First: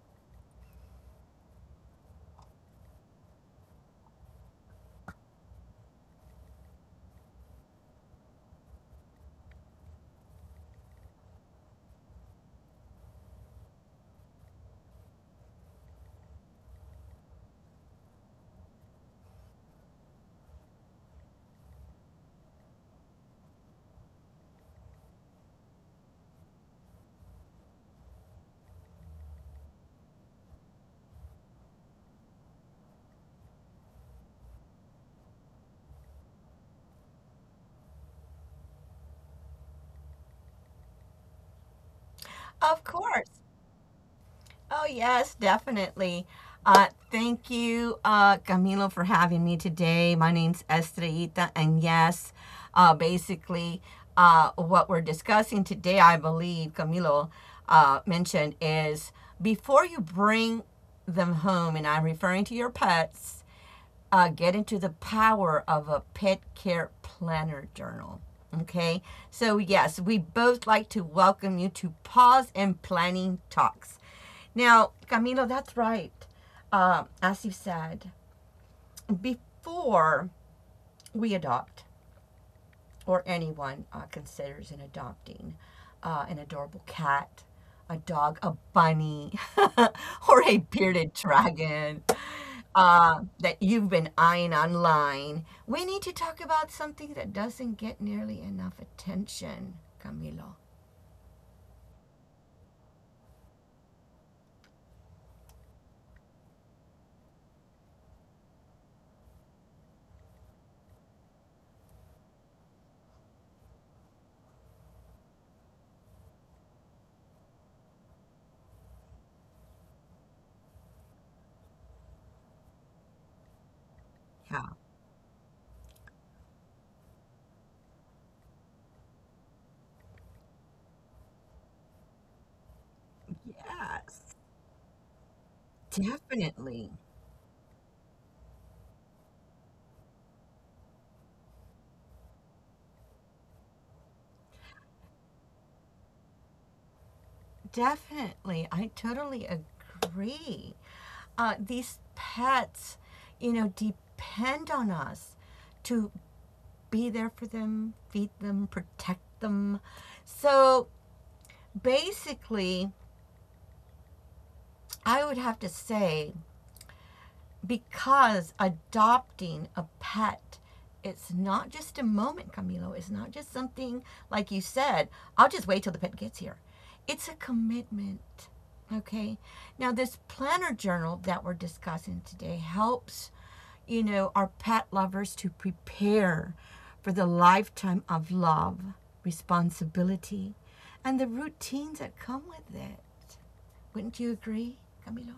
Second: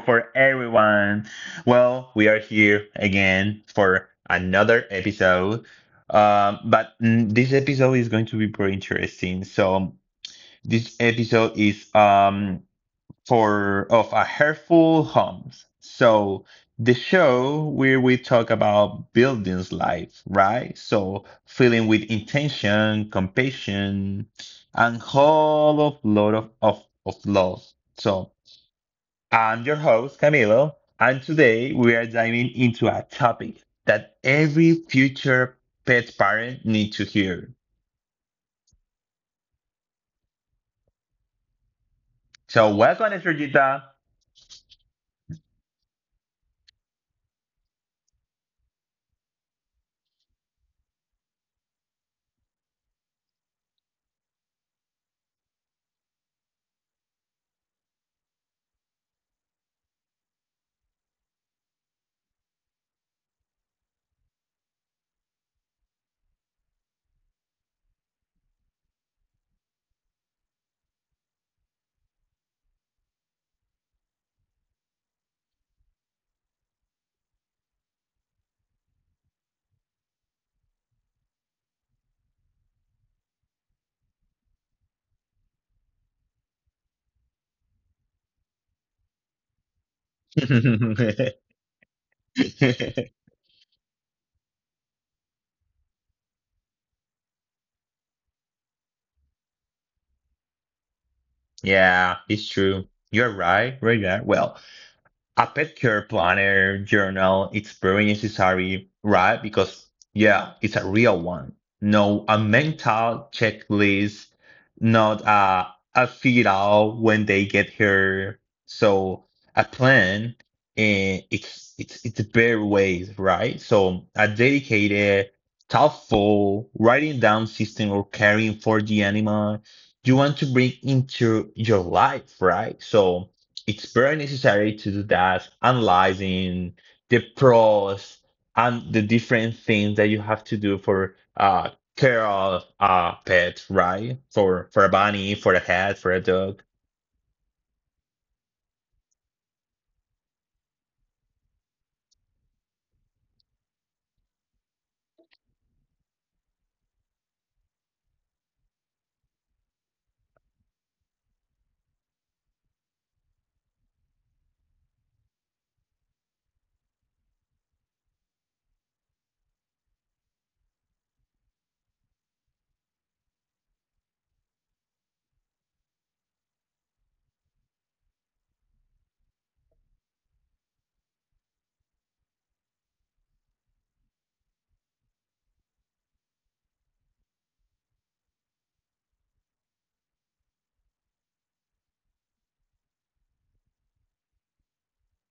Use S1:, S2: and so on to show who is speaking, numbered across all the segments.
S1: for everyone. Well, we are here again for another episode. This episode is going to be pretty interesting. So, this episode is for of a Heartful Homes. So the show where we talk about buildings life, right? So filling with intention, compassion, and whole of lot of love. So I'm your host, Camilo, and today we are diving into a topic that every future pet parent needs to hear.
S2: of
S1: So welcome,
S2: course.
S1: Georgita.
S2: Oh, yes, definitely. Thank you, Camilo, for having me today. My name's Estrellita, and yes, basically, what we're discussing today, I believe Camilo mentioned, is before you bring them home, and I'm referring to your pets, get into the power of a pet care planner journal. Okay, so yes, we both like to welcome you to Pause and Planning Talks. Now, Camilo, that's right. As you said, before we adopt, or anyone considers in adopting an adorable cat, a dog, a bunny, or a bearded dragon that you've been eyeing online, we need to talk about something that doesn't get nearly enough attention, Camilo.
S1: Yeah, it's true. You're right, right there. Well, a pet care Planner journal It's very necessary, right because yeah, it's a real one. No, a mental checklist, not a figure out when they get here. So a plan, and it's very ways right. So a
S2: Yeah,
S1: dedicated, thoughtful writing down system or caring for the animal you want to bring into your life, right? So it's very
S2: yes,
S1: necessary to do that, analyzing
S2: definitely.
S1: the pros and the different things that you have to do for care of a pet, right? For a bunny, for a cat, for a dog.
S2: Definitely. I totally agree. These pets, you know, depend on us to be there for them, feed them, protect them. So basically, I would have to say because adopting a pet it's not just a moment, Camilo. It's not just something like you said, I'll just wait till the pet gets here. It's a commitment. Okay. Now, this planner journal that we're discussing today helps you know, our pet lovers to prepare for the lifetime of love, responsibility, and the routines that come with it. Wouldn't you agree, Camilo?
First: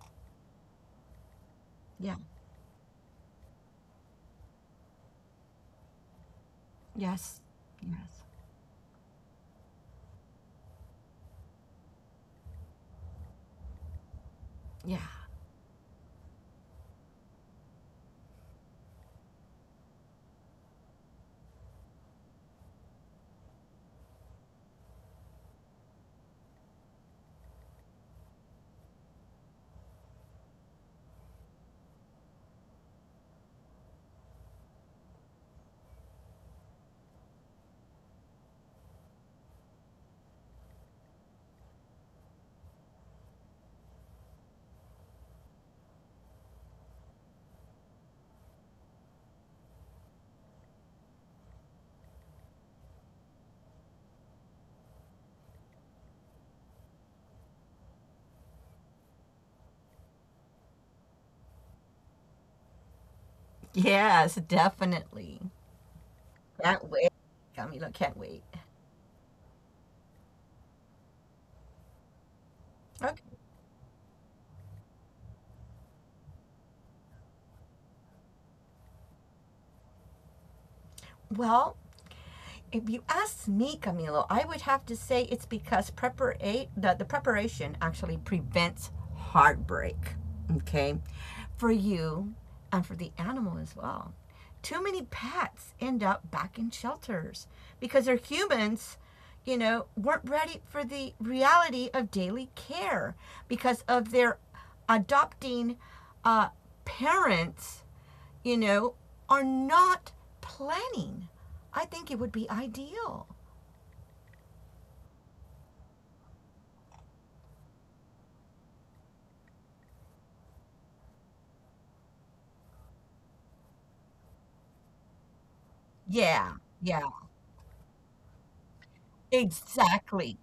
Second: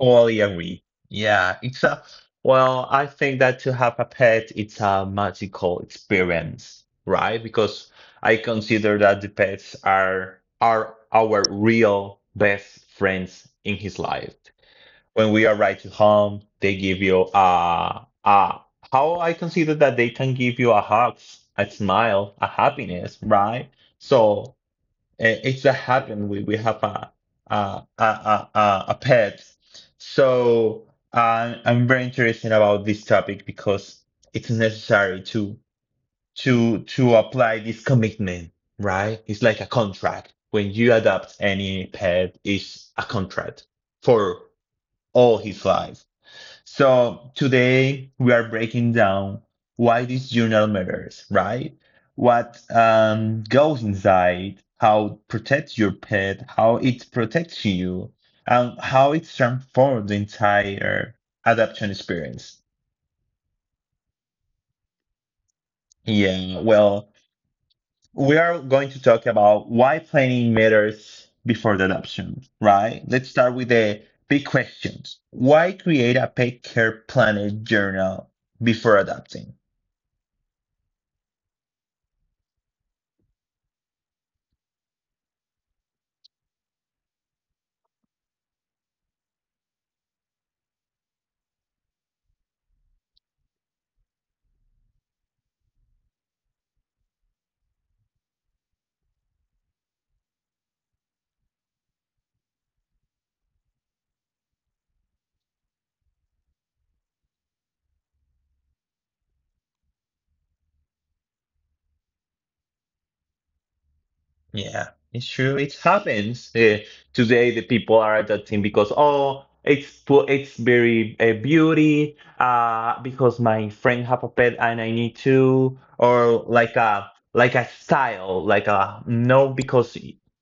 S1: Totally agree. Yeah, it's a
S2: Yeah.
S1: well, I think that to have a pet, it's a magical experience, right?
S2: Yes.
S1: Because
S2: Yes.
S1: I consider that the pets are our real best friends in his life.
S2: Yeah.
S1: When we arrive to home, they give you a how I consider that they can give you a hug, a smile, a happiness, right? So it's a happen. We have a pet. So I'm very interested about this topic because it's necessary to apply this commitment, right? It's like a contract. When you adopt any pet, it's a contract for all his life. So today we are breaking down why this journal matters, right? What goes inside, how it protects your pet, how it protects you, and how it transforms the entire adoption experience.
S2: Yes, definitely.
S1: Yeah,
S2: Can't
S1: well,
S2: wait, Camilo. Can't
S1: we
S2: wait.
S1: are going to talk about why planning matters before the adoption, right?
S2: Okay.
S1: Let's start with the big questions. Why create a pet care planner journal before adopting?
S2: Well, if you ask me, Camilo, I would have to say it's because the, preparation actually prevents heartbreak, okay, for you and for the animal as well. Too many pets end up back in shelters because their humans, you know, weren't ready for the reality of daily care because of their adopting uh, parents you know, are not planning. I think it would be ideal.
S1: Yeah, it's true. It happens. Today, the people are adapting because oh, it's very beauty. Because my friend have a pet and I need to, or
S2: Yeah,
S1: like
S2: yeah,
S1: a like a style, like a no because
S2: exactly.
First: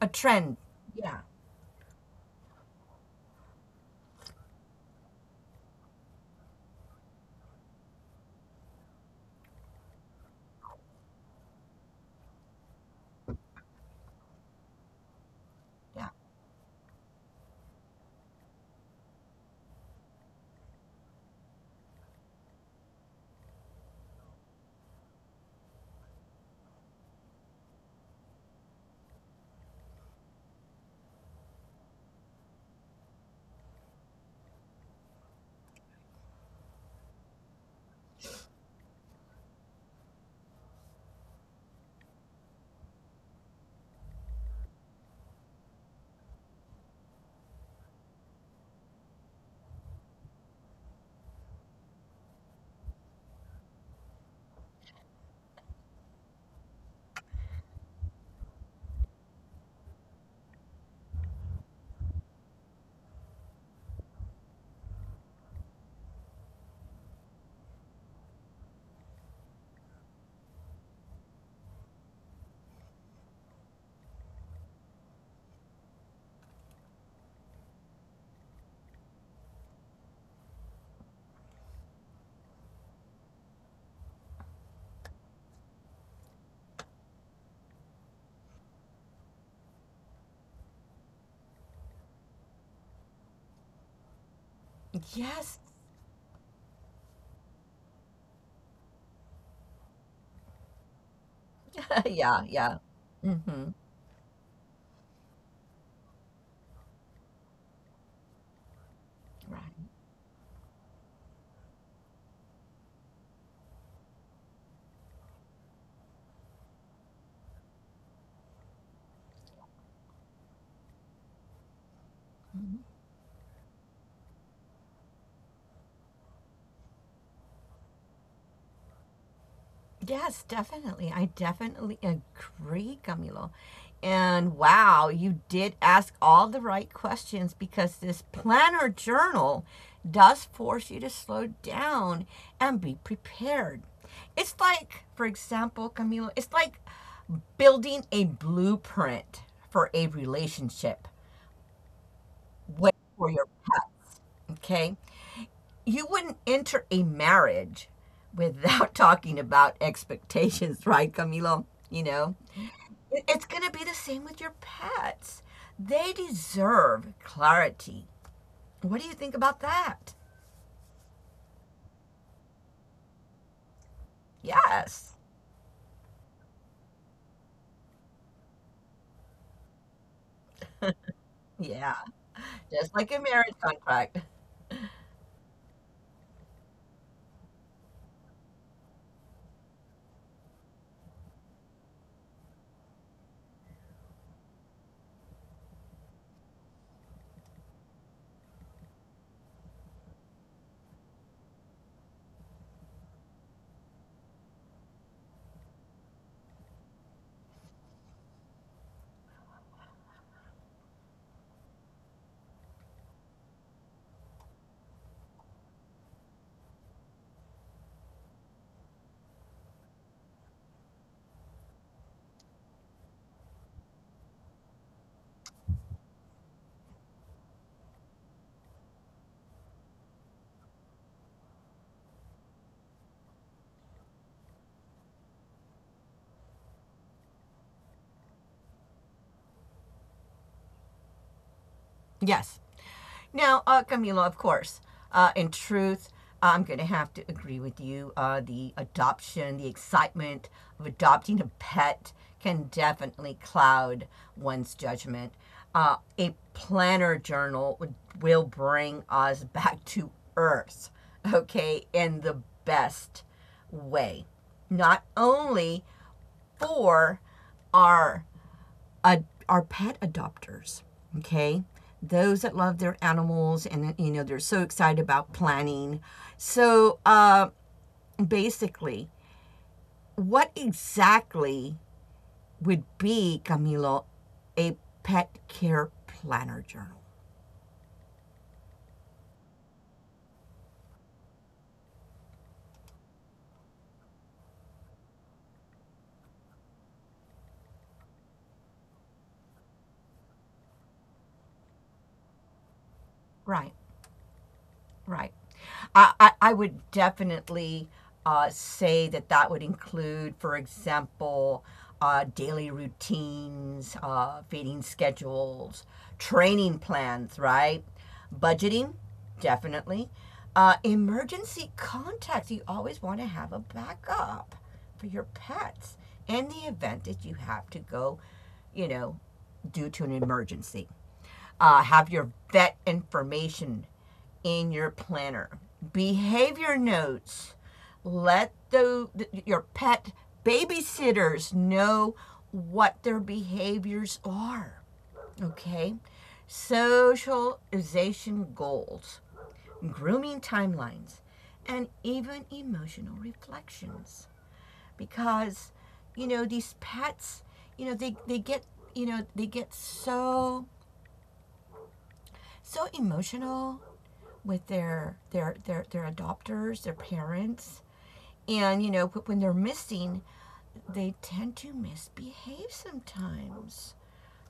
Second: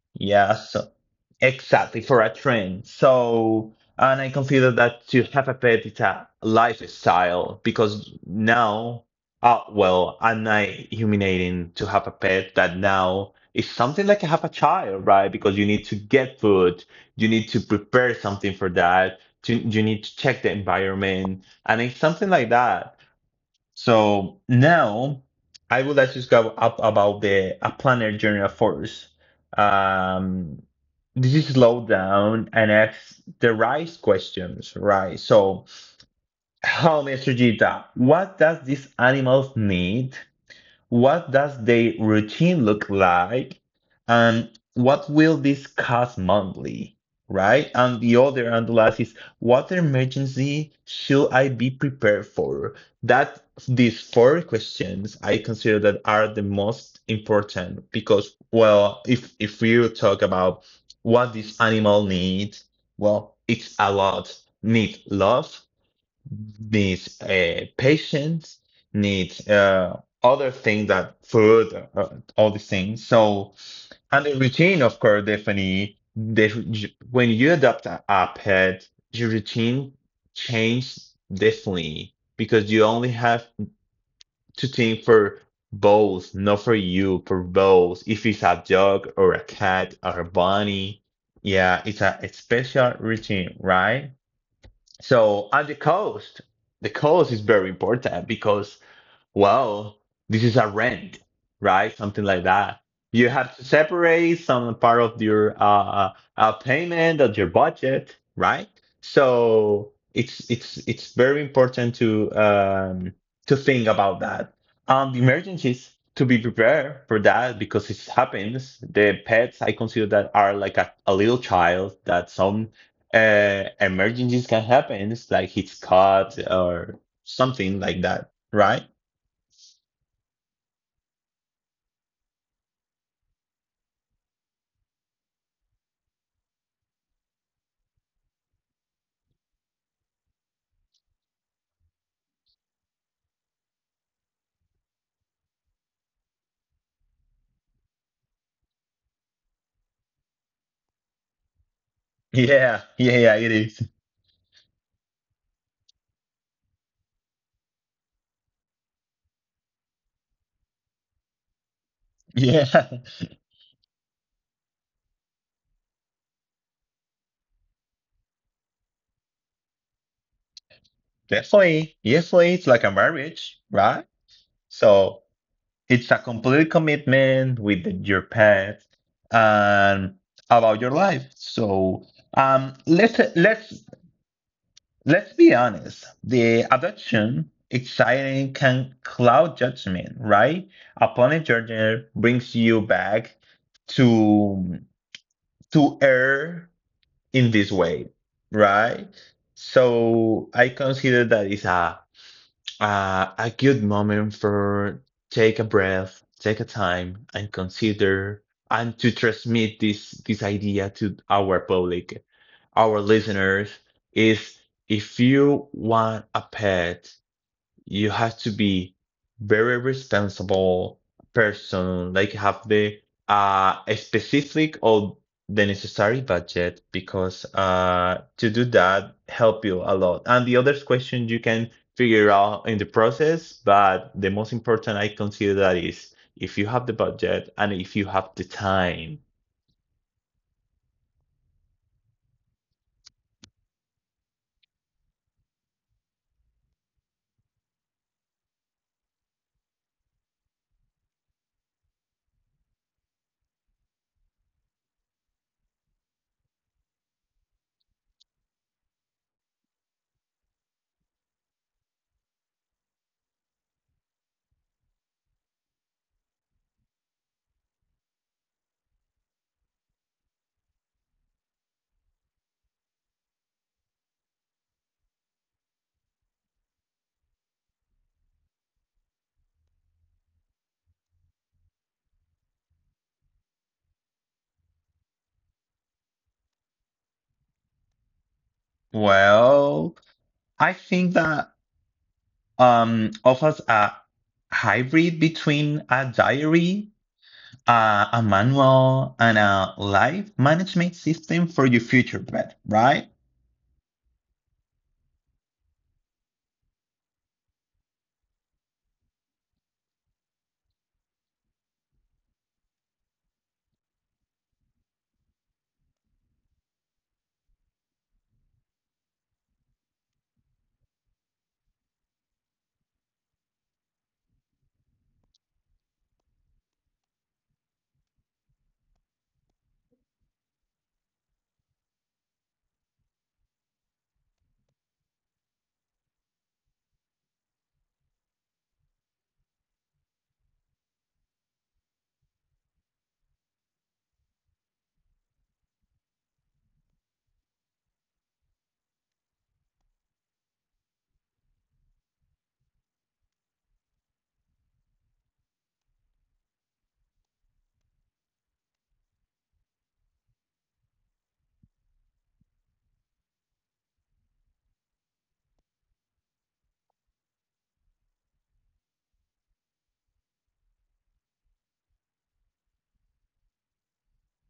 S2: A
S1: yeah.
S2: trend.
S1: So
S2: Yeah,
S1: exactly, for a trend. So, and I consider that to have a pet is a lifestyle because now, well, I'm not humiliating to have a pet that now is something like I have a child, right? Because you need to
S2: yeah.
S1: get food, you need to prepare something for that, to, you need to check the environment, and it's something like that. So now I would like to go up about the a planar journey of force. Um, this is slow down and ask the right questions, right? So, how, Mr. Gita, what does these animals need what does their routine look like? And what will this cost monthly? Right? And the last is what emergency should I be prepared for? That these four questions I consider that are the most important because well, if you talk about what this animal needs, well, it's a lot. Need love, needs patience, needs other things that food, all these things. So, and the routine, of course, definitely. The, when you adopt a pet, your routine changes definitely because you only have to think for both, not for you, for both. If it's a dog or a cat or a bunny, yeah, it's a special routine, right? So
S2: Yes.
S1: on the coast is very important because well, this is a rent, right? Something
S2: Yeah,
S1: like
S2: yeah.
S1: that. You have to
S2: Hmm.
S1: separate some part of your payment of your budget, right?
S2: Right.
S1: So it's very important to think about that. The emergencies to be prepared for that because it happens. The pets I consider that are like a little child that some emergencies can happen, like it's cut or something like that right?
S2: Yes, definitely. I definitely agree, Camilo. And wow, you did ask all the right questions because this planner journal does force you to slow down and be prepared. It's like, for example, Camilo, it's like building a blueprint for a relationship
S1: Yeah,
S2: way
S1: yeah,
S2: for
S1: yeah,
S2: your
S1: it
S2: pet,
S1: is.
S2: okay? You wouldn't enter a marriage without talking about expectations, right, Camilo? You know,
S1: Yeah,
S2: it's going to be the same with your pets. They deserve clarity. What do you think about that?
S1: definitely. Definitely, it's like a marriage, right?
S2: Yes.
S1: So it's a complete commitment with your pet and about your life.
S2: Yeah.
S1: So um,
S2: Just like
S1: let's
S2: a marriage
S1: let's
S2: contract.
S1: let's be honest. The adoption exciting can cloud judgment, right? Upon a journey brings you back to to air in this way, right? So I consider that it's a good moment for take a breath, take a time, and consider and to transmit this idea to our public, our listeners, is if you want a pet, you have to be very responsible person, like have the a specific or the necessary budget because to do that help you a lot. And the other question you can figure out in the process, but the most important I consider that is if you have the budget and if you have the time.
S2: Yes. Now, Camilo, of course, in truth, I'm going to have to agree with you. The adoption, the excitement of adopting a pet can definitely cloud one's judgment. A planner journal would, will bring us back to earth, okay, in the best way. Not only for our are pet adopters, okay? Those that love their animals and, you know, they're so excited about planning. So basically, what exactly would be, Camilo, a pet care planner journal?
S1: Well, I think that offers a hybrid between a diary, a manual, and a life management system for your future pet, right?
S2: Right. Right. I would definitely say that that would include, for example, daily routines, feeding schedules, training plans, right? Budgeting, definitely. Emergency contacts, you always want to have a backup for your pets in the event that you have to go, you know, due to an emergency have your vet information in your planner. Behavior notes. Let the, your pet babysitters know what their behaviors are. Okay? Socialization goals, grooming timelines, and even emotional reflections. Because, you know, these pets, you know, they get you know, they get so emotional with their adopters, their parents. And you know, when they're missing, they tend to misbehave sometimes.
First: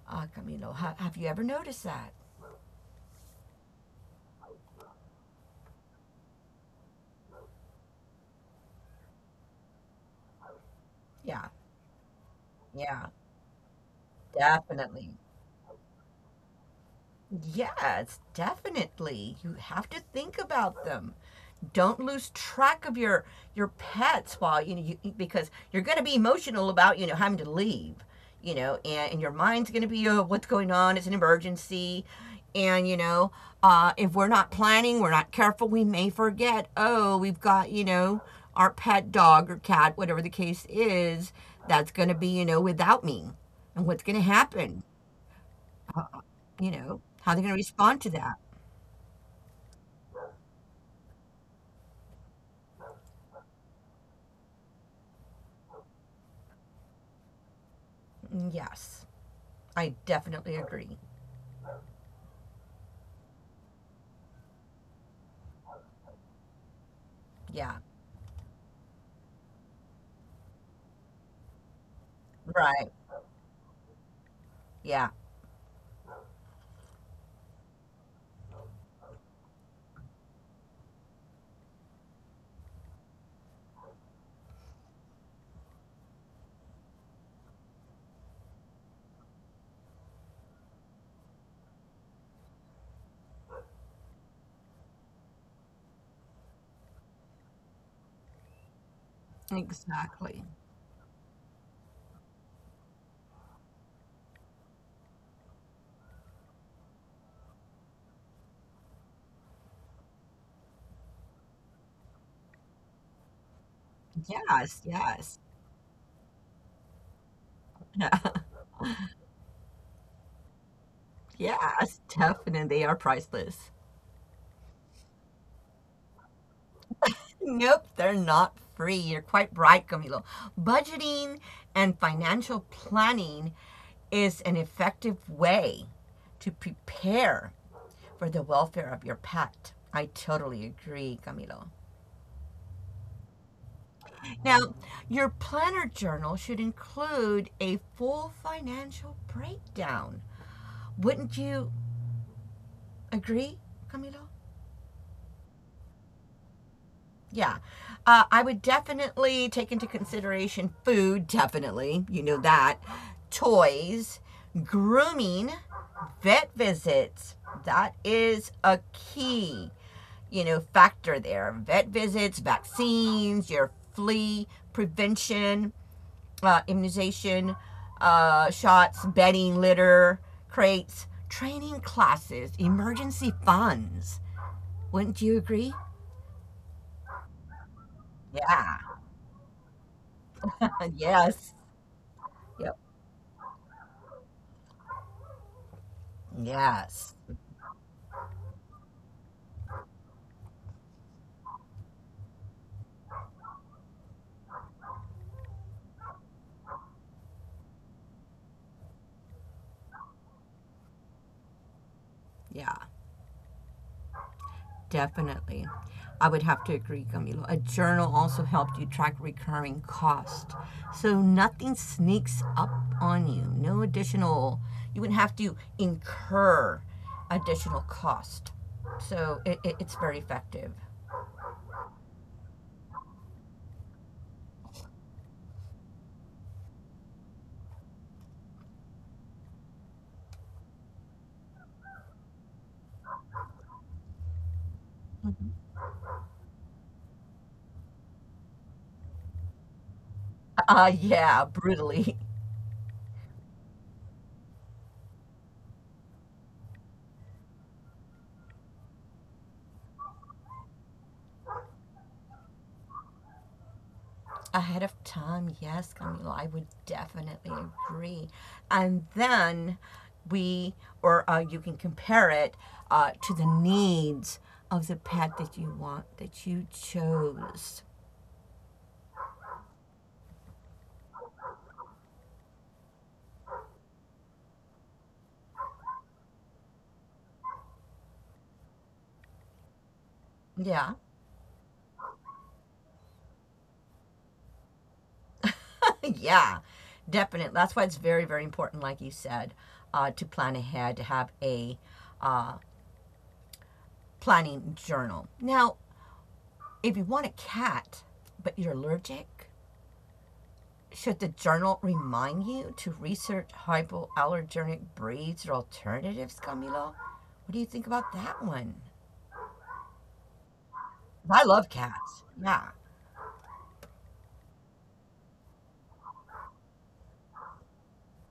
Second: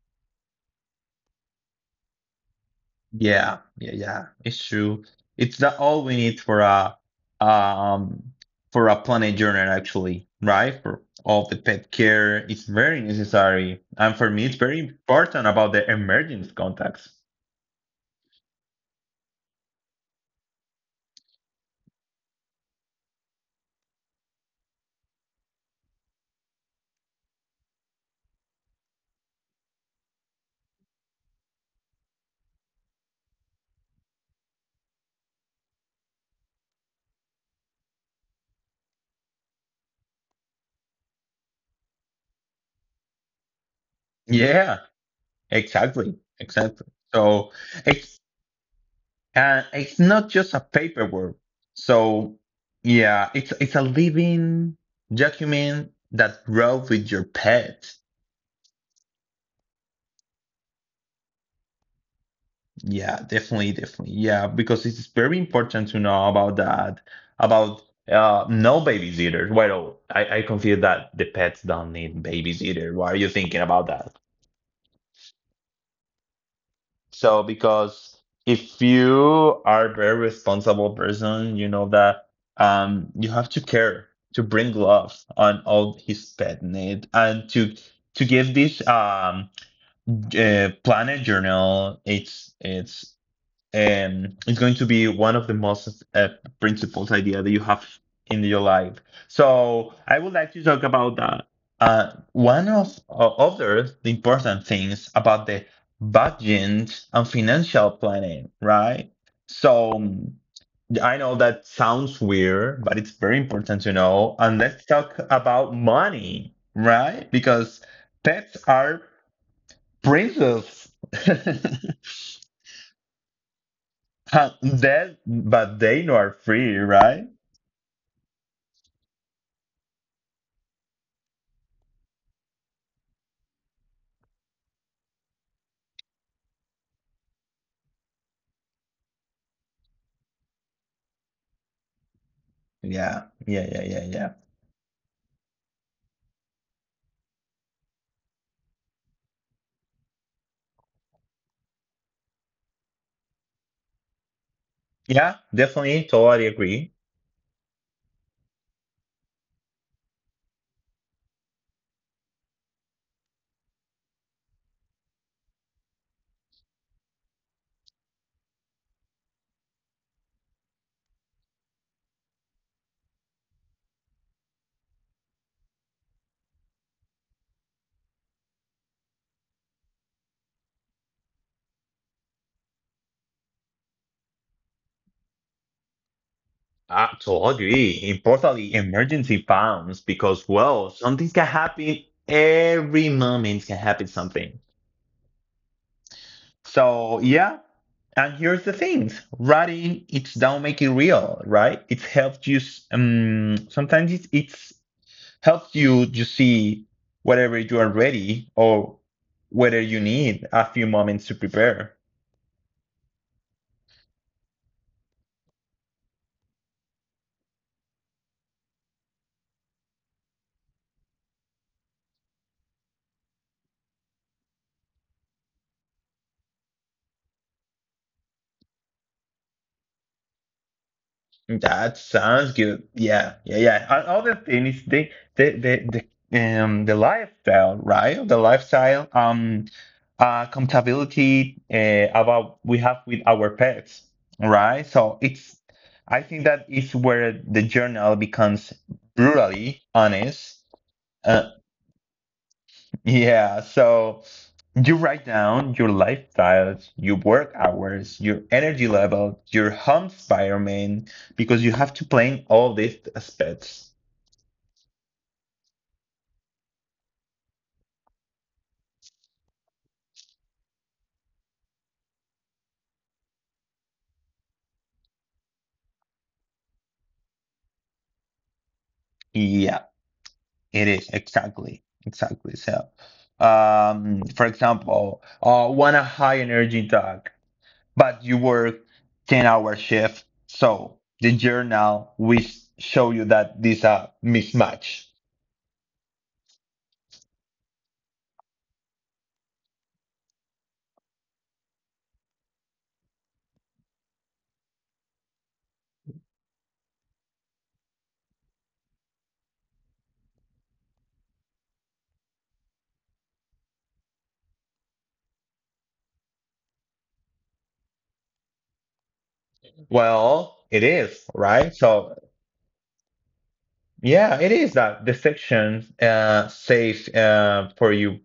S2: Camilo, have you ever noticed that?
S1: Yeah, yeah, yeah. It's true. It's that all we need um for a planet journal actually, right? For all
S2: Yeah,
S1: the pet care, it's very
S2: yeah,
S1: necessary. And for me, it's very
S2: definitely.
S1: important about the emergency contacts.
S2: Yes, definitely. You have to think about them. Don't lose track of your pets while you know you, because you're going to be emotional about you know having to leave you know and your mind's going to be, oh, what's going on, it's an emergency, and you know, if we're not planning, we're not careful, we may forget, oh, we've got you know our pet dog or cat, whatever the case is, that's going to be you know without me, and what's going to
S1: Yeah,
S2: happen,
S1: exactly,
S2: you
S1: exactly.
S2: know how they're
S1: So,
S2: going to respond to
S1: ex
S2: that.
S1: And it's not just a paperwork. So yeah, it's a living document that grows with your pet.
S2: Mm, yes, I definitely agree.
S1: Yeah, definitely, definitely. Yeah, because it's very important to know about that,
S2: Yeah.
S1: about no babysitters. Well, I consider that the pets don't need
S2: Right.
S1: babysitter. Why are you thinking about that?
S2: Yeah.
S1: So because if you are a very responsible person, you know that you have to care to bring love on all his pet need and to give this planet journal its is going to be one of the most principles idea that you have in your life. So I would
S2: Exactly.
S1: like to talk about that. One of other the important things about the budget and financial planning, right? So I know that sounds weird, but it's very important to know. And
S2: Yes,
S1: let's talk
S2: yes.
S1: about money, right? Because pets are princes.
S2: Yes, definitely. They are priceless.
S1: That, but they know are free, right?
S2: Nope, they're not free. You're quite right, Camilo. Budgeting and financial planning is an effective way to prepare for the welfare of your pet. I totally agree, Camilo.
S1: Yeah, yeah, yeah, yeah, yeah.
S2: Now, your planner journal should include a full financial breakdown. Wouldn't you agree, Camilo?
S1: Yeah, definitely, totally agree.
S2: Yeah. I would definitely take into consideration food, definitely. You know that. Toys, grooming, vet visits. That is a key, you know, factor there. Vet visits, vaccines, your flea prevention, immunization, shots, bedding, litter, crates, training classes, emergency funds. Wouldn't you agree?
S1: I totally agree. Importantly,
S2: Yeah.
S1: emergency funds, because well, something can
S2: Yes.
S1: happen
S2: Yep.
S1: every moment can happen something.
S2: Yes.
S1: So yeah, and here's the thing: writing it's down make it real, right? It helps you. Sometimes it's helps you to see whether you are ready or whether you need a few moments to prepare.
S2: Yeah, definitely. I would have to agree, Camilo. A journal also helped you track recurring cost. So nothing sneaks up on you. No additional, you wouldn't have to incur additional cost. So it's very effective.
S1: That sounds good. Yeah, yeah, yeah. And other thing is the the the lifestyle, right? The lifestyle, compatibility, about we have with our pets, right? So it's, I think that is where the journal becomes brutally honest.
S2: Yeah,
S1: Uh,
S2: brutally.
S1: yeah. So. You write down your lifestyles, your work hours, your energy level, your home environment, because you have to plan all these aspects.
S2: Ahead of time, yes, Camilo, I would definitely agree. And then we, or you can compare it to the needs of the pet that you want, that you chose.
S1: Yeah, it is exactly, exactly. So, for example, want a high energy dog, but you work 10-hour shift.
S2: Yeah,
S1: So the journal will show you that this a mismatch.
S2: yeah, definitely. That's why it's very, very important, like you said, to plan ahead, to have a uh, planning journal. Now, if you want a cat, but you're allergic, should the journal remind you to research hypoallergenic breeds or alternatives, Camilo? What do you think about that one?
S1: Well, it is,
S2: I love
S1: right?
S2: cats.
S1: So
S2: Yeah.
S1: yeah, it is that the section says for you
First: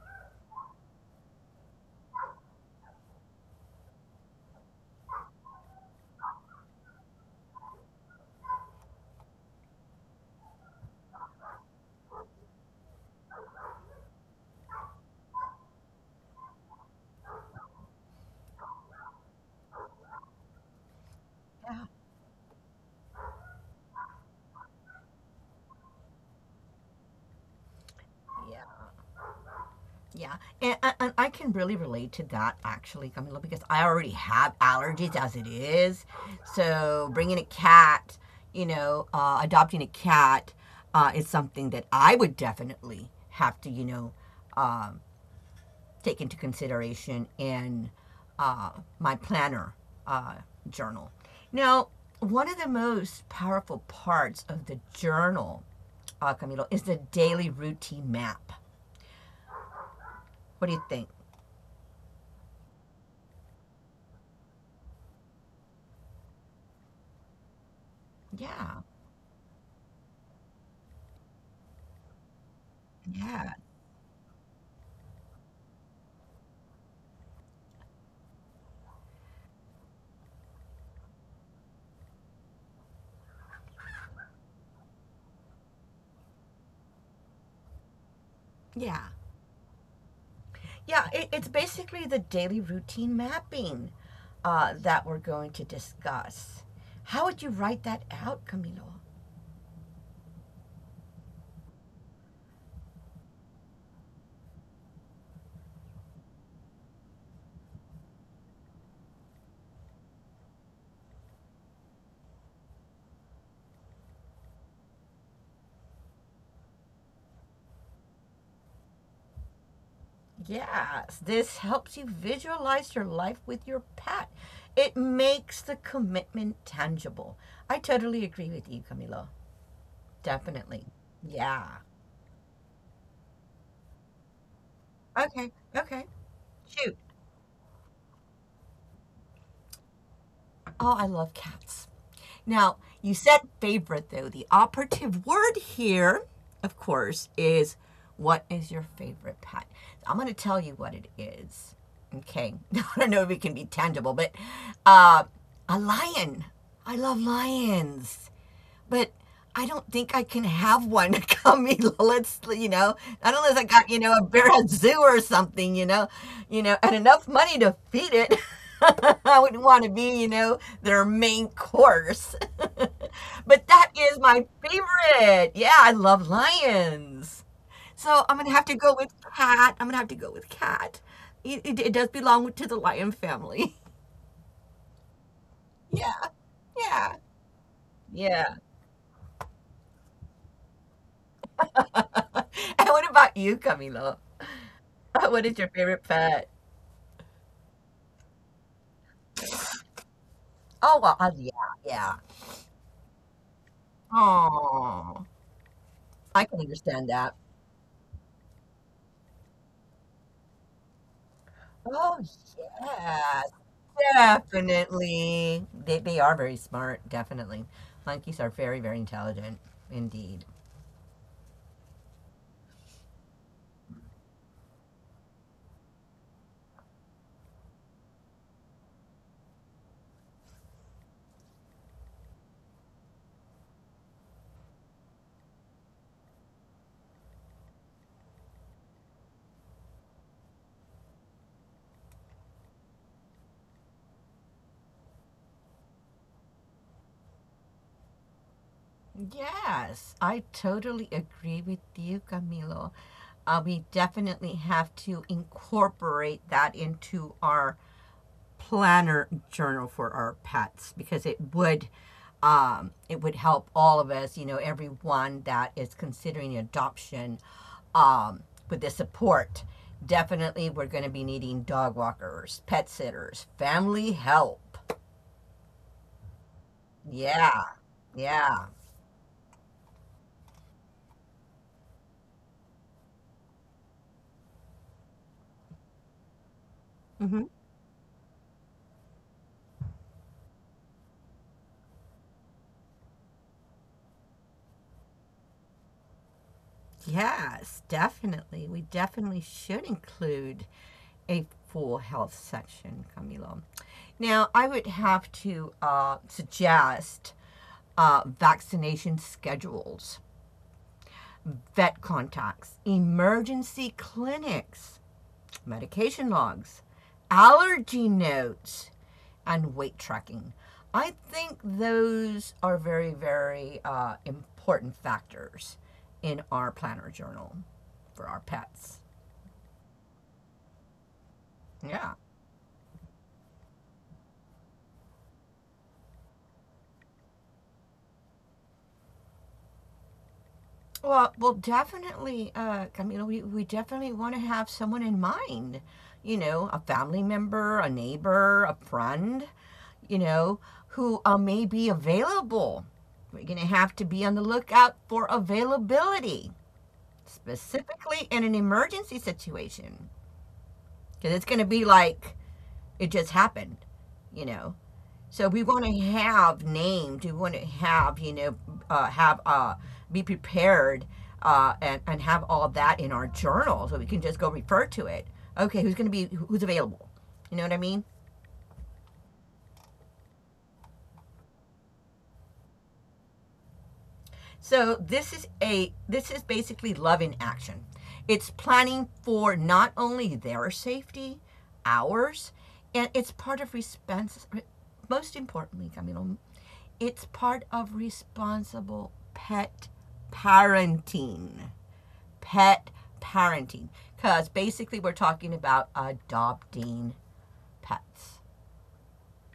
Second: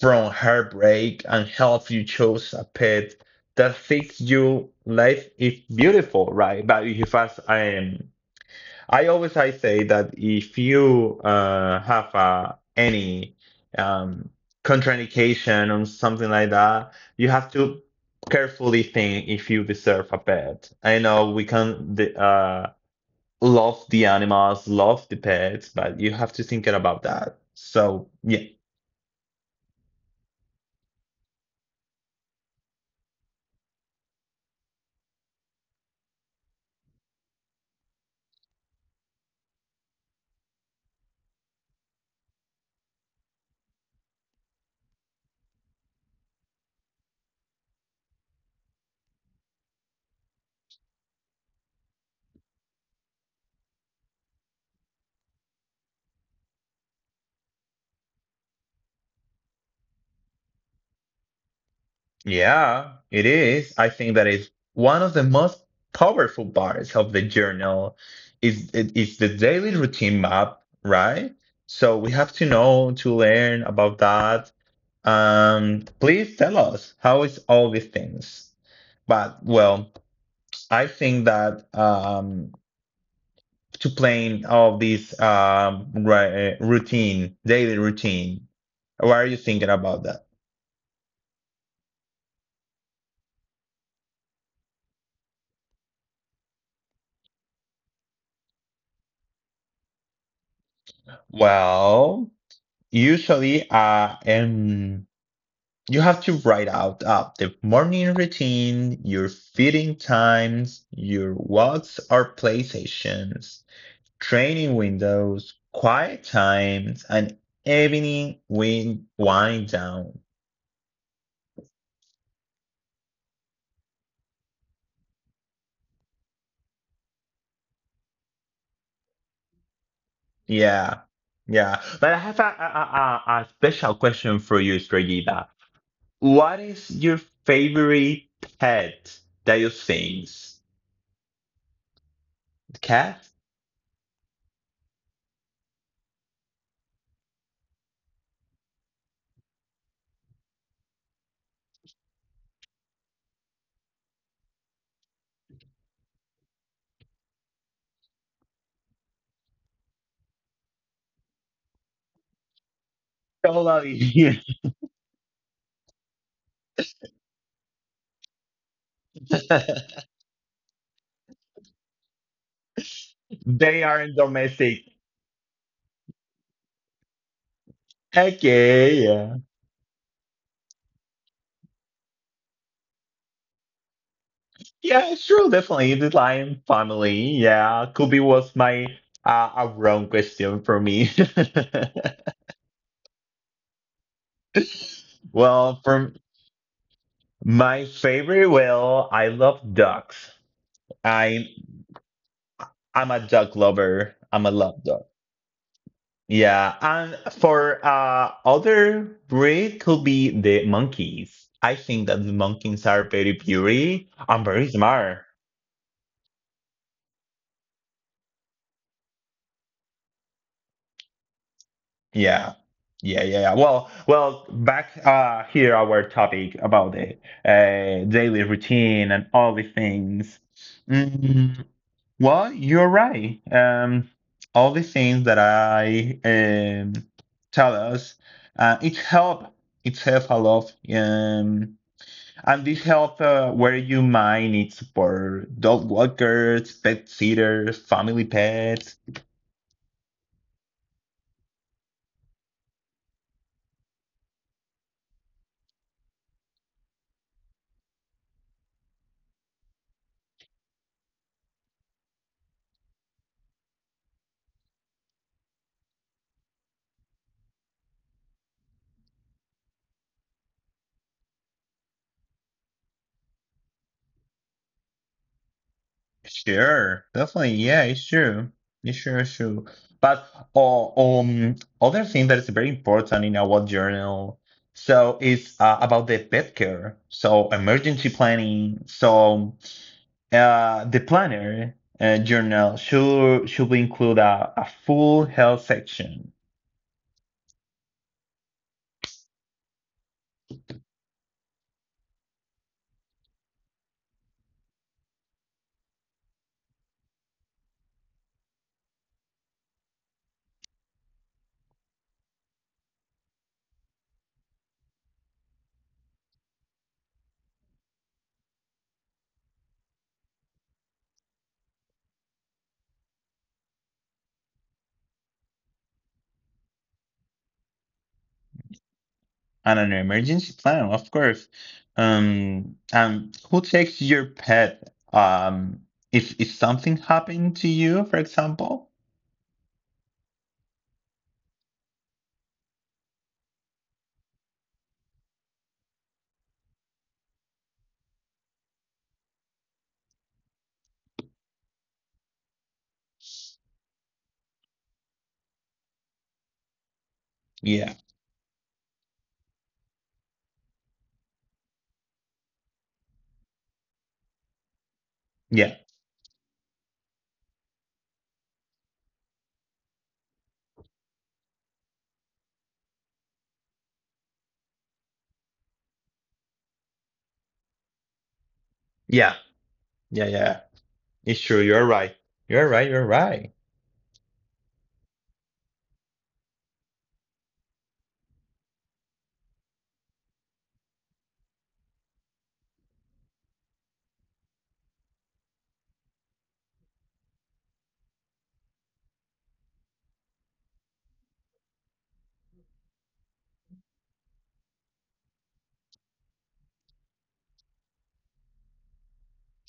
S1: from heartbreak and helps you choose a pet that fits you. Life is beautiful, right? But if as I always I say that if you have any um, contraindication or something like that, you have to carefully think if you deserve a pet. I know we
S2: Yeah.
S1: can. The, love the animals, love the pets, but you have to think about that. So yeah,
S2: Yeah. Yeah. And I can really relate to that actually, Camilo, because I already have allergies as it is. So bringing a cat, you know, adopting a cat is something that I would definitely have to, you know, uh, take into consideration in uh, my planner uh, journal. Now, one of the most powerful parts of the journal, Camilo, is the daily routine map. What do you think?
S1: yeah, it is. I think that is one of the most powerful parts of the journal is
S2: Yeah,
S1: it is the daily routine map, right? So we have to know to
S2: yeah,
S1: learn about that. Please tell us how is all these things. But well, I think that to playing all these routine, daily routine? What
S2: yeah.
S1: are you thinking about that?
S2: Yeah, it's basically the daily routine mapping that we're going to discuss. How would you write that out, Camilo?
S1: Well, usually, you have to write out up the morning routine, your feeding times, your walks or play sessions, training windows, quiet times, and evening wind down.
S2: Yes, this helps you visualize your life with your pet. It makes the commitment tangible. I totally agree with you, Camilo. Definitely.
S1: Yeah,
S2: Yeah.
S1: yeah. But I have a special question for you, Stregida.
S2: Okay. Okay.
S1: What is
S2: Shoot.
S1: your favorite pet that you think?
S2: Oh, I love cats. Now,
S1: Cat?
S2: you said favorite, though. The operative word here, of course, is what is your favorite pet? I'm going to tell you what it is. Okay. I don't know if it can be tangible, but uh, a lion. I love lions but I don't think I can have one come. Let's, you know, not unless I
S1: Totally.
S2: got, you know, a bear at zoo or something, you know, and enough money to feed it. I wouldn't want to be, you know, their main course. But
S1: They
S2: that
S1: are
S2: is my
S1: domestic.
S2: favorite. Yeah, I love lions. So I'm gonna have to go
S1: Okay,
S2: with
S1: yeah.
S2: cat. I'm gonna have to go with cat. It does belong to the lion family.
S1: Yeah, sure, definitely. The
S2: Yeah,
S1: lion family.
S2: yeah,
S1: Yeah, could be was
S2: yeah.
S1: my a wrong question for me.
S2: And what about you, Camilo? What is your
S1: Well,
S2: favorite
S1: from
S2: pet?
S1: my favorite, well, I love dogs.
S2: Oh, well,
S1: I'm
S2: yeah, yeah.
S1: I'm a dog lover. I'm a love
S2: Oh, I can
S1: Yeah, and
S2: understand that.
S1: for other breed could be the monkeys. I think that the
S2: Oh,
S1: monkeys are very
S2: yes,
S1: pretty and very smart.
S2: definitely. They are very smart, definitely. Monkeys are very, very intelligent, indeed.
S1: Yeah. Yeah, yeah, yeah. Well, back here our topic about the daily routine and all the things. Mm, well, you're right. All the things that I tell us uh it help it help a lot. And this help, where you might need support. Dog walkers, pet sitters, family pets.
S2: Yes, I totally agree with you, Camilo. We definitely have to incorporate that into our planner journal for our pets because it would help all of us, you know, everyone that is considering adoption um, with the support. Definitely, we're going to be needing dog walkers, pet sitters, family help.
S1: Sure, definitely.
S2: Yeah,
S1: Yeah, it's true.
S2: yeah.
S1: It's sure, it's true. But uh, um, other thing that is very important in our journal, so it's, about the pet care. So
S2: Mm-hmm.
S1: emergency planning. So the planner journal should include a, full health section.
S2: Yes, definitely. We definitely should include a full health section, Camilo. Now, I would have to suggest vaccination schedules, vet contacts, emergency clinics, medication logs, allergy notes, and weight tracking. I think those are very, very important factors in our planner journal for our pets.
S1: And an emergency plan, of course.
S2: Yeah.
S1: And who takes your pet? If something happened to you, for example.
S2: Well, well, definitely, Camila, we definitely want to have someone in mind, you know, a family member, a neighbor, a friend, you know, who may be available. We're going to have to be on the lookout for availability,
S1: Yeah,
S2: specifically in an emergency situation because it's going to be like it just happened, you know. So
S1: yeah,
S2: we want to have named. We want to have you know have be prepared and have all that in our journal so we can just go refer to it. Okay, who's going to be who's available? You know what I mean?
S1: yeah, yeah, yeah. It's true. You're right. You're right. You're right.
S2: So this is a this is basically love in action. It's planning for not only their safety, ours, and it's part of response. Most importantly, Camilo, it's part of responsible pet parenting. Pet parenting, because basically we're talking about adopting pets.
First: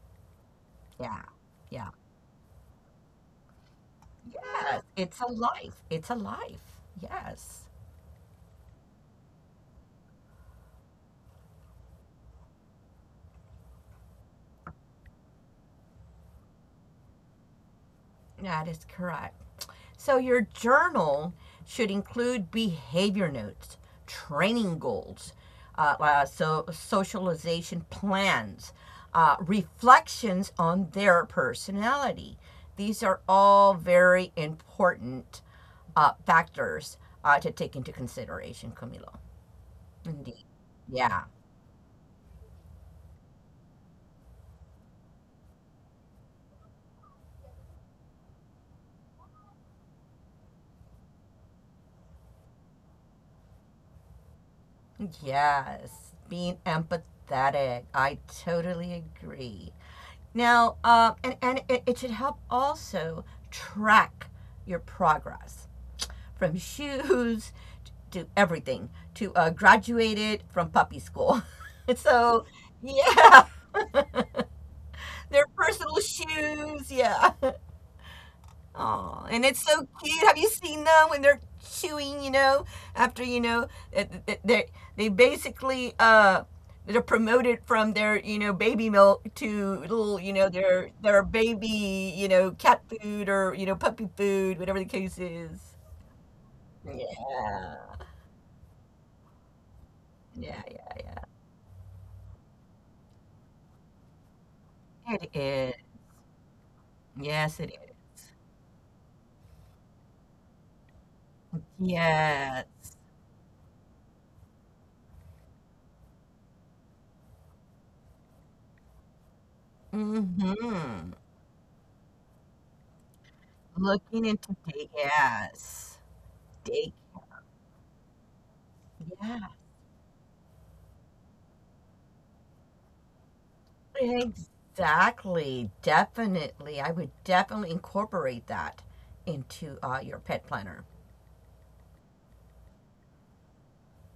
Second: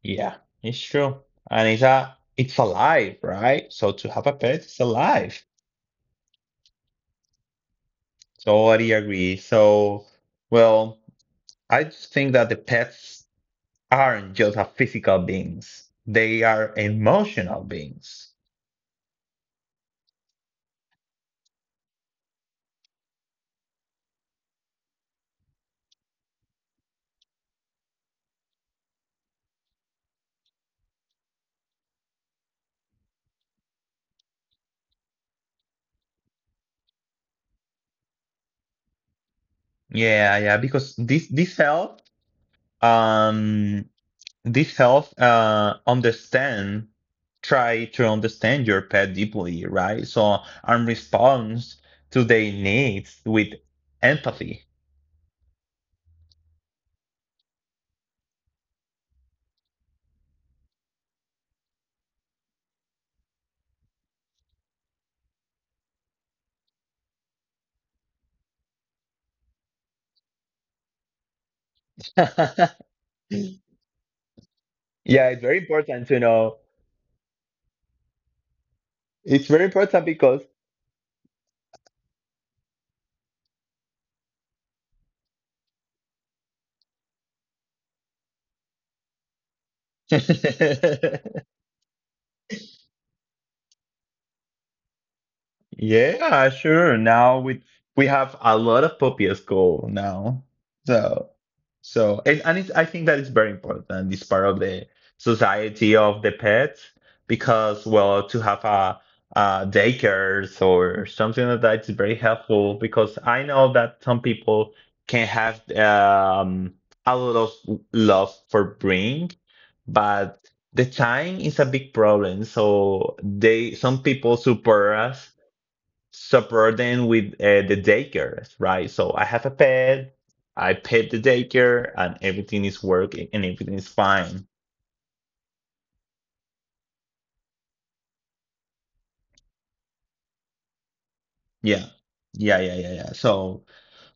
S1: Yeah, it's true.
S2: Yeah,
S1: And it's
S2: yeah,
S1: a it's alive, right? So to have a pet is
S2: yes. It's a
S1: alive.
S2: life. It's a life. Yes.
S1: Totally agree. So, well. I just think that the pets aren't just a physical beings. They are emotional beings.
S2: That is correct. So your journal should include behavior notes, training goals, socialization plans, reflections on their personality. These are all very important factors to take into consideration, Camilo.
S1: Yeah,
S2: Indeed.
S1: yeah, because
S2: Yeah.
S1: this help um this help understand, try to understand your pet deeply, right? So and responds to their needs with empathy.
S2: Yes, being empathetic. I totally agree. Now, and it should help also track your progress from shoes to everything to graduated from puppy school. So,
S1: Yeah,
S2: yeah, their
S1: it's very
S2: personal
S1: important to know.
S2: shoes. Yeah. Oh, and
S1: It's
S2: it's
S1: very
S2: so
S1: important
S2: cute. Have
S1: because
S2: you seen them when they're chewing, you know, after, you know, they they basically they're promoted from their, you know, baby milk to little, you know, their baby, you know, cat food or, you know, puppy food, whatever the case is.
S1: yeah, sure. Now we
S2: Yeah.
S1: we have a lot of puppy at school now.
S2: Yeah, yeah,
S1: So so and it's, I think that is very important. It's part of the
S2: yeah. It is.
S1: society of the pets
S2: Yes, it
S1: because
S2: is.
S1: well to have a daycares or something like that is very helpful
S2: Yes.
S1: because I know that some people can have a lot of love for bring, but the
S2: Mm-hmm.
S1: time is a big problem. So they some
S2: Looking
S1: people
S2: into day,
S1: support us
S2: yes. Day,
S1: subburden with the daycare, right? So I have a
S2: yes.
S1: pet, I pet the daycare, and everything is working and everything is fine.
S2: Exactly. Definitely. I would definitely incorporate that into your pet planner.
S1: Yeah. Yeah, yeah, yeah, yeah. So,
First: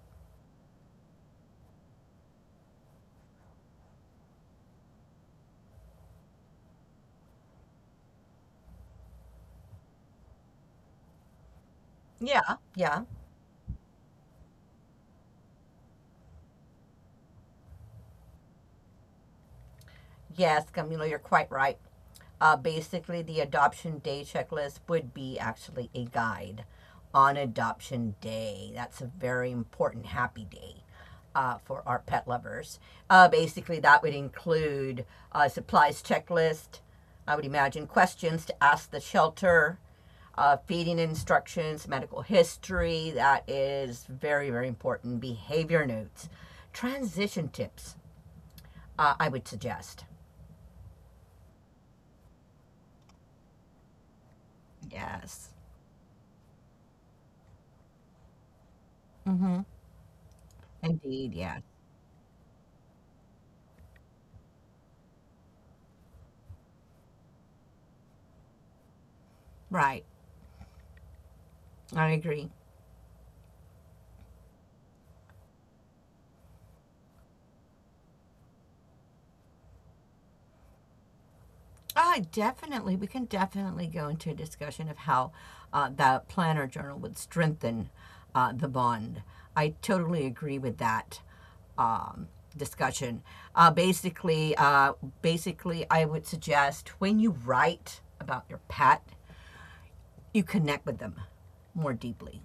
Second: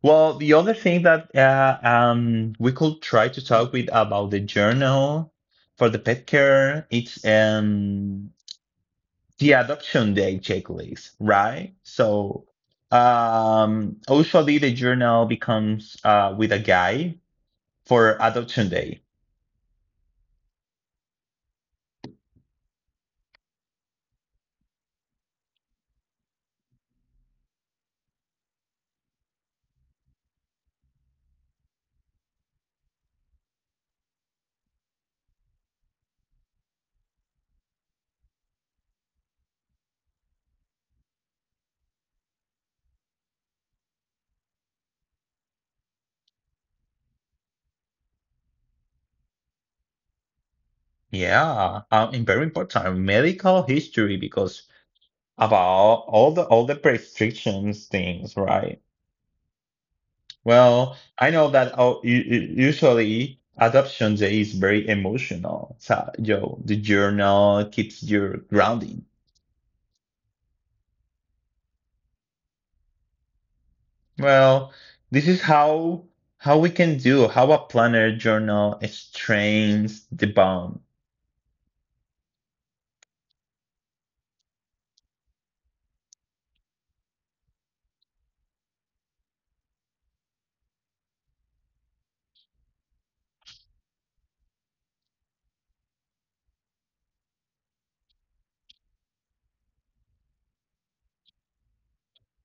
S1: well, the other thing that we could try to talk with about the journal for the pet care, it's the adoption day checklist, right? So,
S2: Yeah. Yeah.
S1: usually the journal becomes with a guide for adoption day.
S2: Yes, Camilo, you're quite right. Basically, the adoption day checklist would be actually a guide on adoption day. That's a very important happy day for our pet lovers. Basically, that would include supplies checklist. I would imagine questions to ask the shelter, feeding instructions, medical history. That is very, very important. Behavior notes, transition tips. I would suggest.
S1: Yeah, and very important medical history because
S2: Yes.
S1: about all the prescriptions things, right?
S2: Mm-hmm.
S1: Well, I
S2: Indeed,
S1: know
S2: yeah.
S1: that usually adoption day is very emotional. So, yo, the journal keeps your grounding.
S2: Right. I agree.
S1: Well, this is how we can do how a planner journal strains the bond.
S2: I definitely, we can definitely go into a discussion of how the planner journal would strengthen the bond. I totally agree with that um, discussion. Uh, basically, uh, basically, I would suggest when you write about your pet, you connect with them more deeply.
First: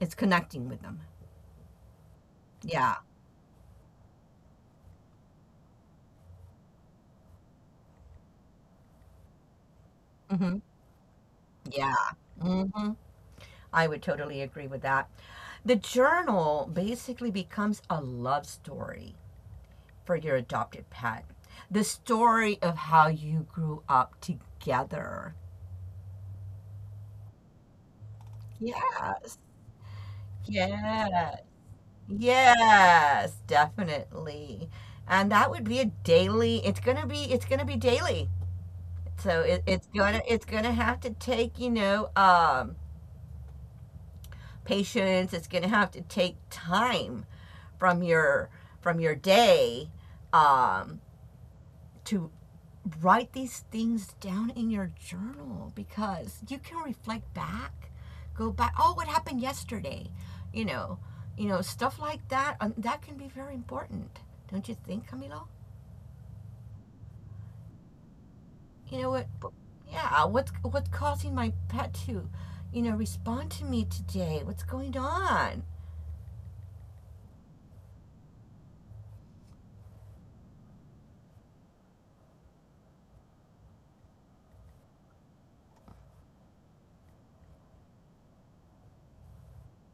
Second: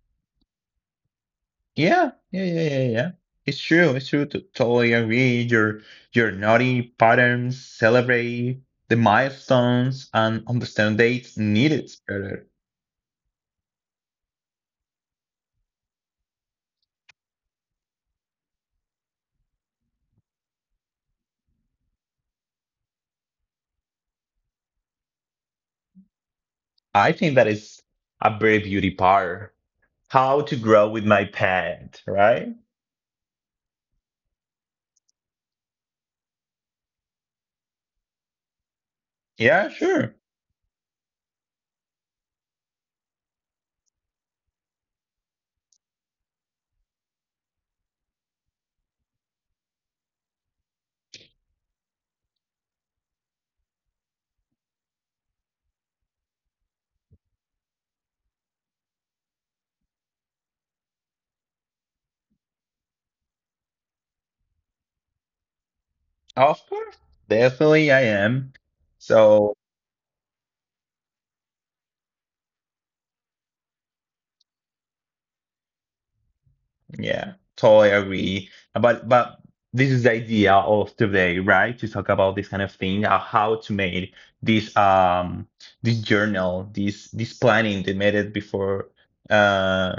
S2: It's connecting with them.
S1: Yeah, yeah, yeah, yeah,
S2: Yeah.
S1: yeah. It's true. It's true. To totally agree. Your naughty patterns celebrate the milestones and
S2: Hmm.
S1: understand dates needed
S2: Yeah.
S1: better.
S2: Mm-hmm. I would totally agree with that. The journal basically becomes a love story for your adopted pet. The story of how you grew up together.
S1: I think that is a very beauty
S2: Yes.
S1: part. How to grow with my
S2: Yes.
S1: pet, right?
S2: Yes, definitely. And that would be a daily, it's gonna be daily. So
S1: Yeah, sure.
S2: it's gonna have to take, you know, patience, it's gonna have to take time from your from your day um to write these things down in your journal because you can reflect back, go back. Oh, what happened yesterday? You know, you know stuff like that. That can be very important, don't you think, Camilo?
S1: Of course. Definitely I am.
S2: You know what?
S1: So
S2: Yeah, what's causing my pet to, you know, respond to me today? What's going on?
S1: yeah, totally agree. But this is the idea of today, right? To talk about this kind of thing, how to make this um this journal, this planning they made it before, uh,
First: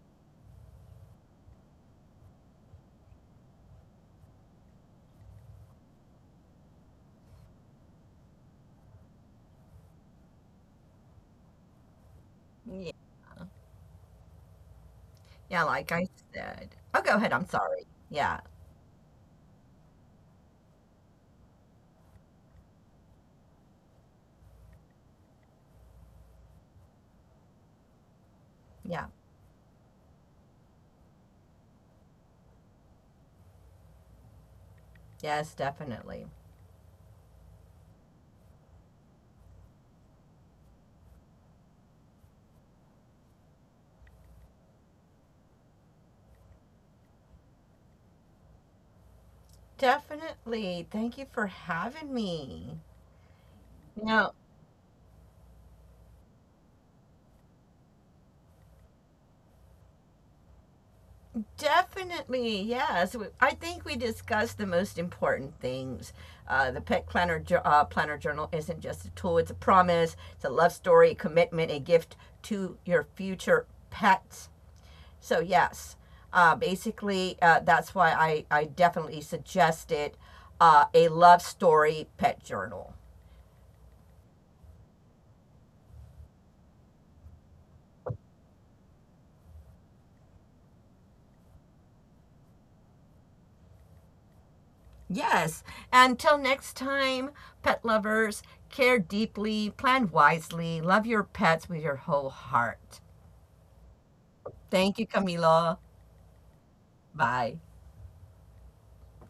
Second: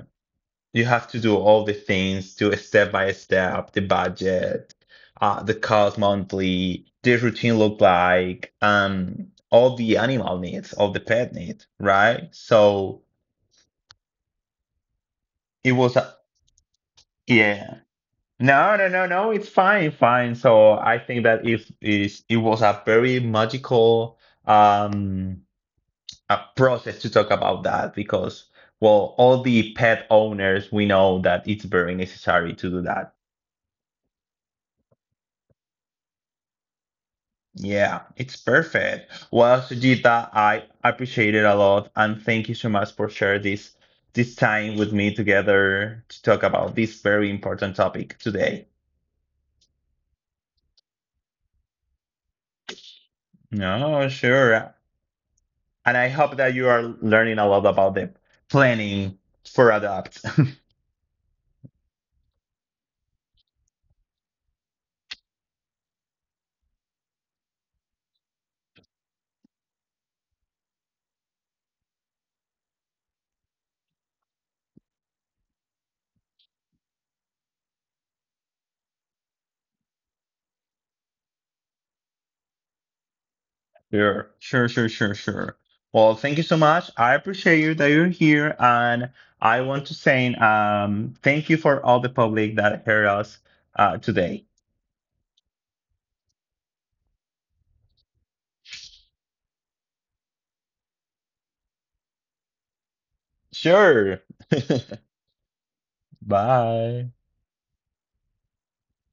S1: you have to do all the things, do a step by step, the budget, the cost monthly, the routine look like, all the animal needs, all the pet needs, right?
S2: Yeah,
S1: So
S2: yeah,
S1: it
S2: like
S1: was
S2: I
S1: a,
S2: said. Oh, go ahead. I'm
S1: yeah.
S2: sorry. Yeah,
S1: No, no, no, no, it's fine, fine. So I think that if is it was a very magical um a process to talk about that because
S2: yeah,
S1: well all the pet owners we know that it's very necessary to do that.
S2: yes, definitely,
S1: Yeah, it's perfect. Well, Sujita, I appreciate it a lot, and thank you so much for sharing this this time with me together to talk about this very important topic today.
S2: definitely. Thank you for having me.
S1: No,
S2: No,
S1: sure. And I hope that you are learning a lot about the planning for adapt.
S2: definitely, yes. We- I think we discussed the most important things. The Pet Planner Journal isn't just a tool; it's a promise, it's a love story, a commitment, a gift to your future pets. So yes, basically that's why I definitely suggested a love story pet journal.
S1: Sure, sure, sure, sure, sure. Well, thank you so much. I appreciate you that you're here, and I want to say, thank you for all the public that heard us today.
S2: Yes. Until next time, pet lovers, care deeply, plan wisely, love your pets with your whole heart.
S1: Sure.
S2: Thank you, Camilo.
S1: Bye.
S2: Bye.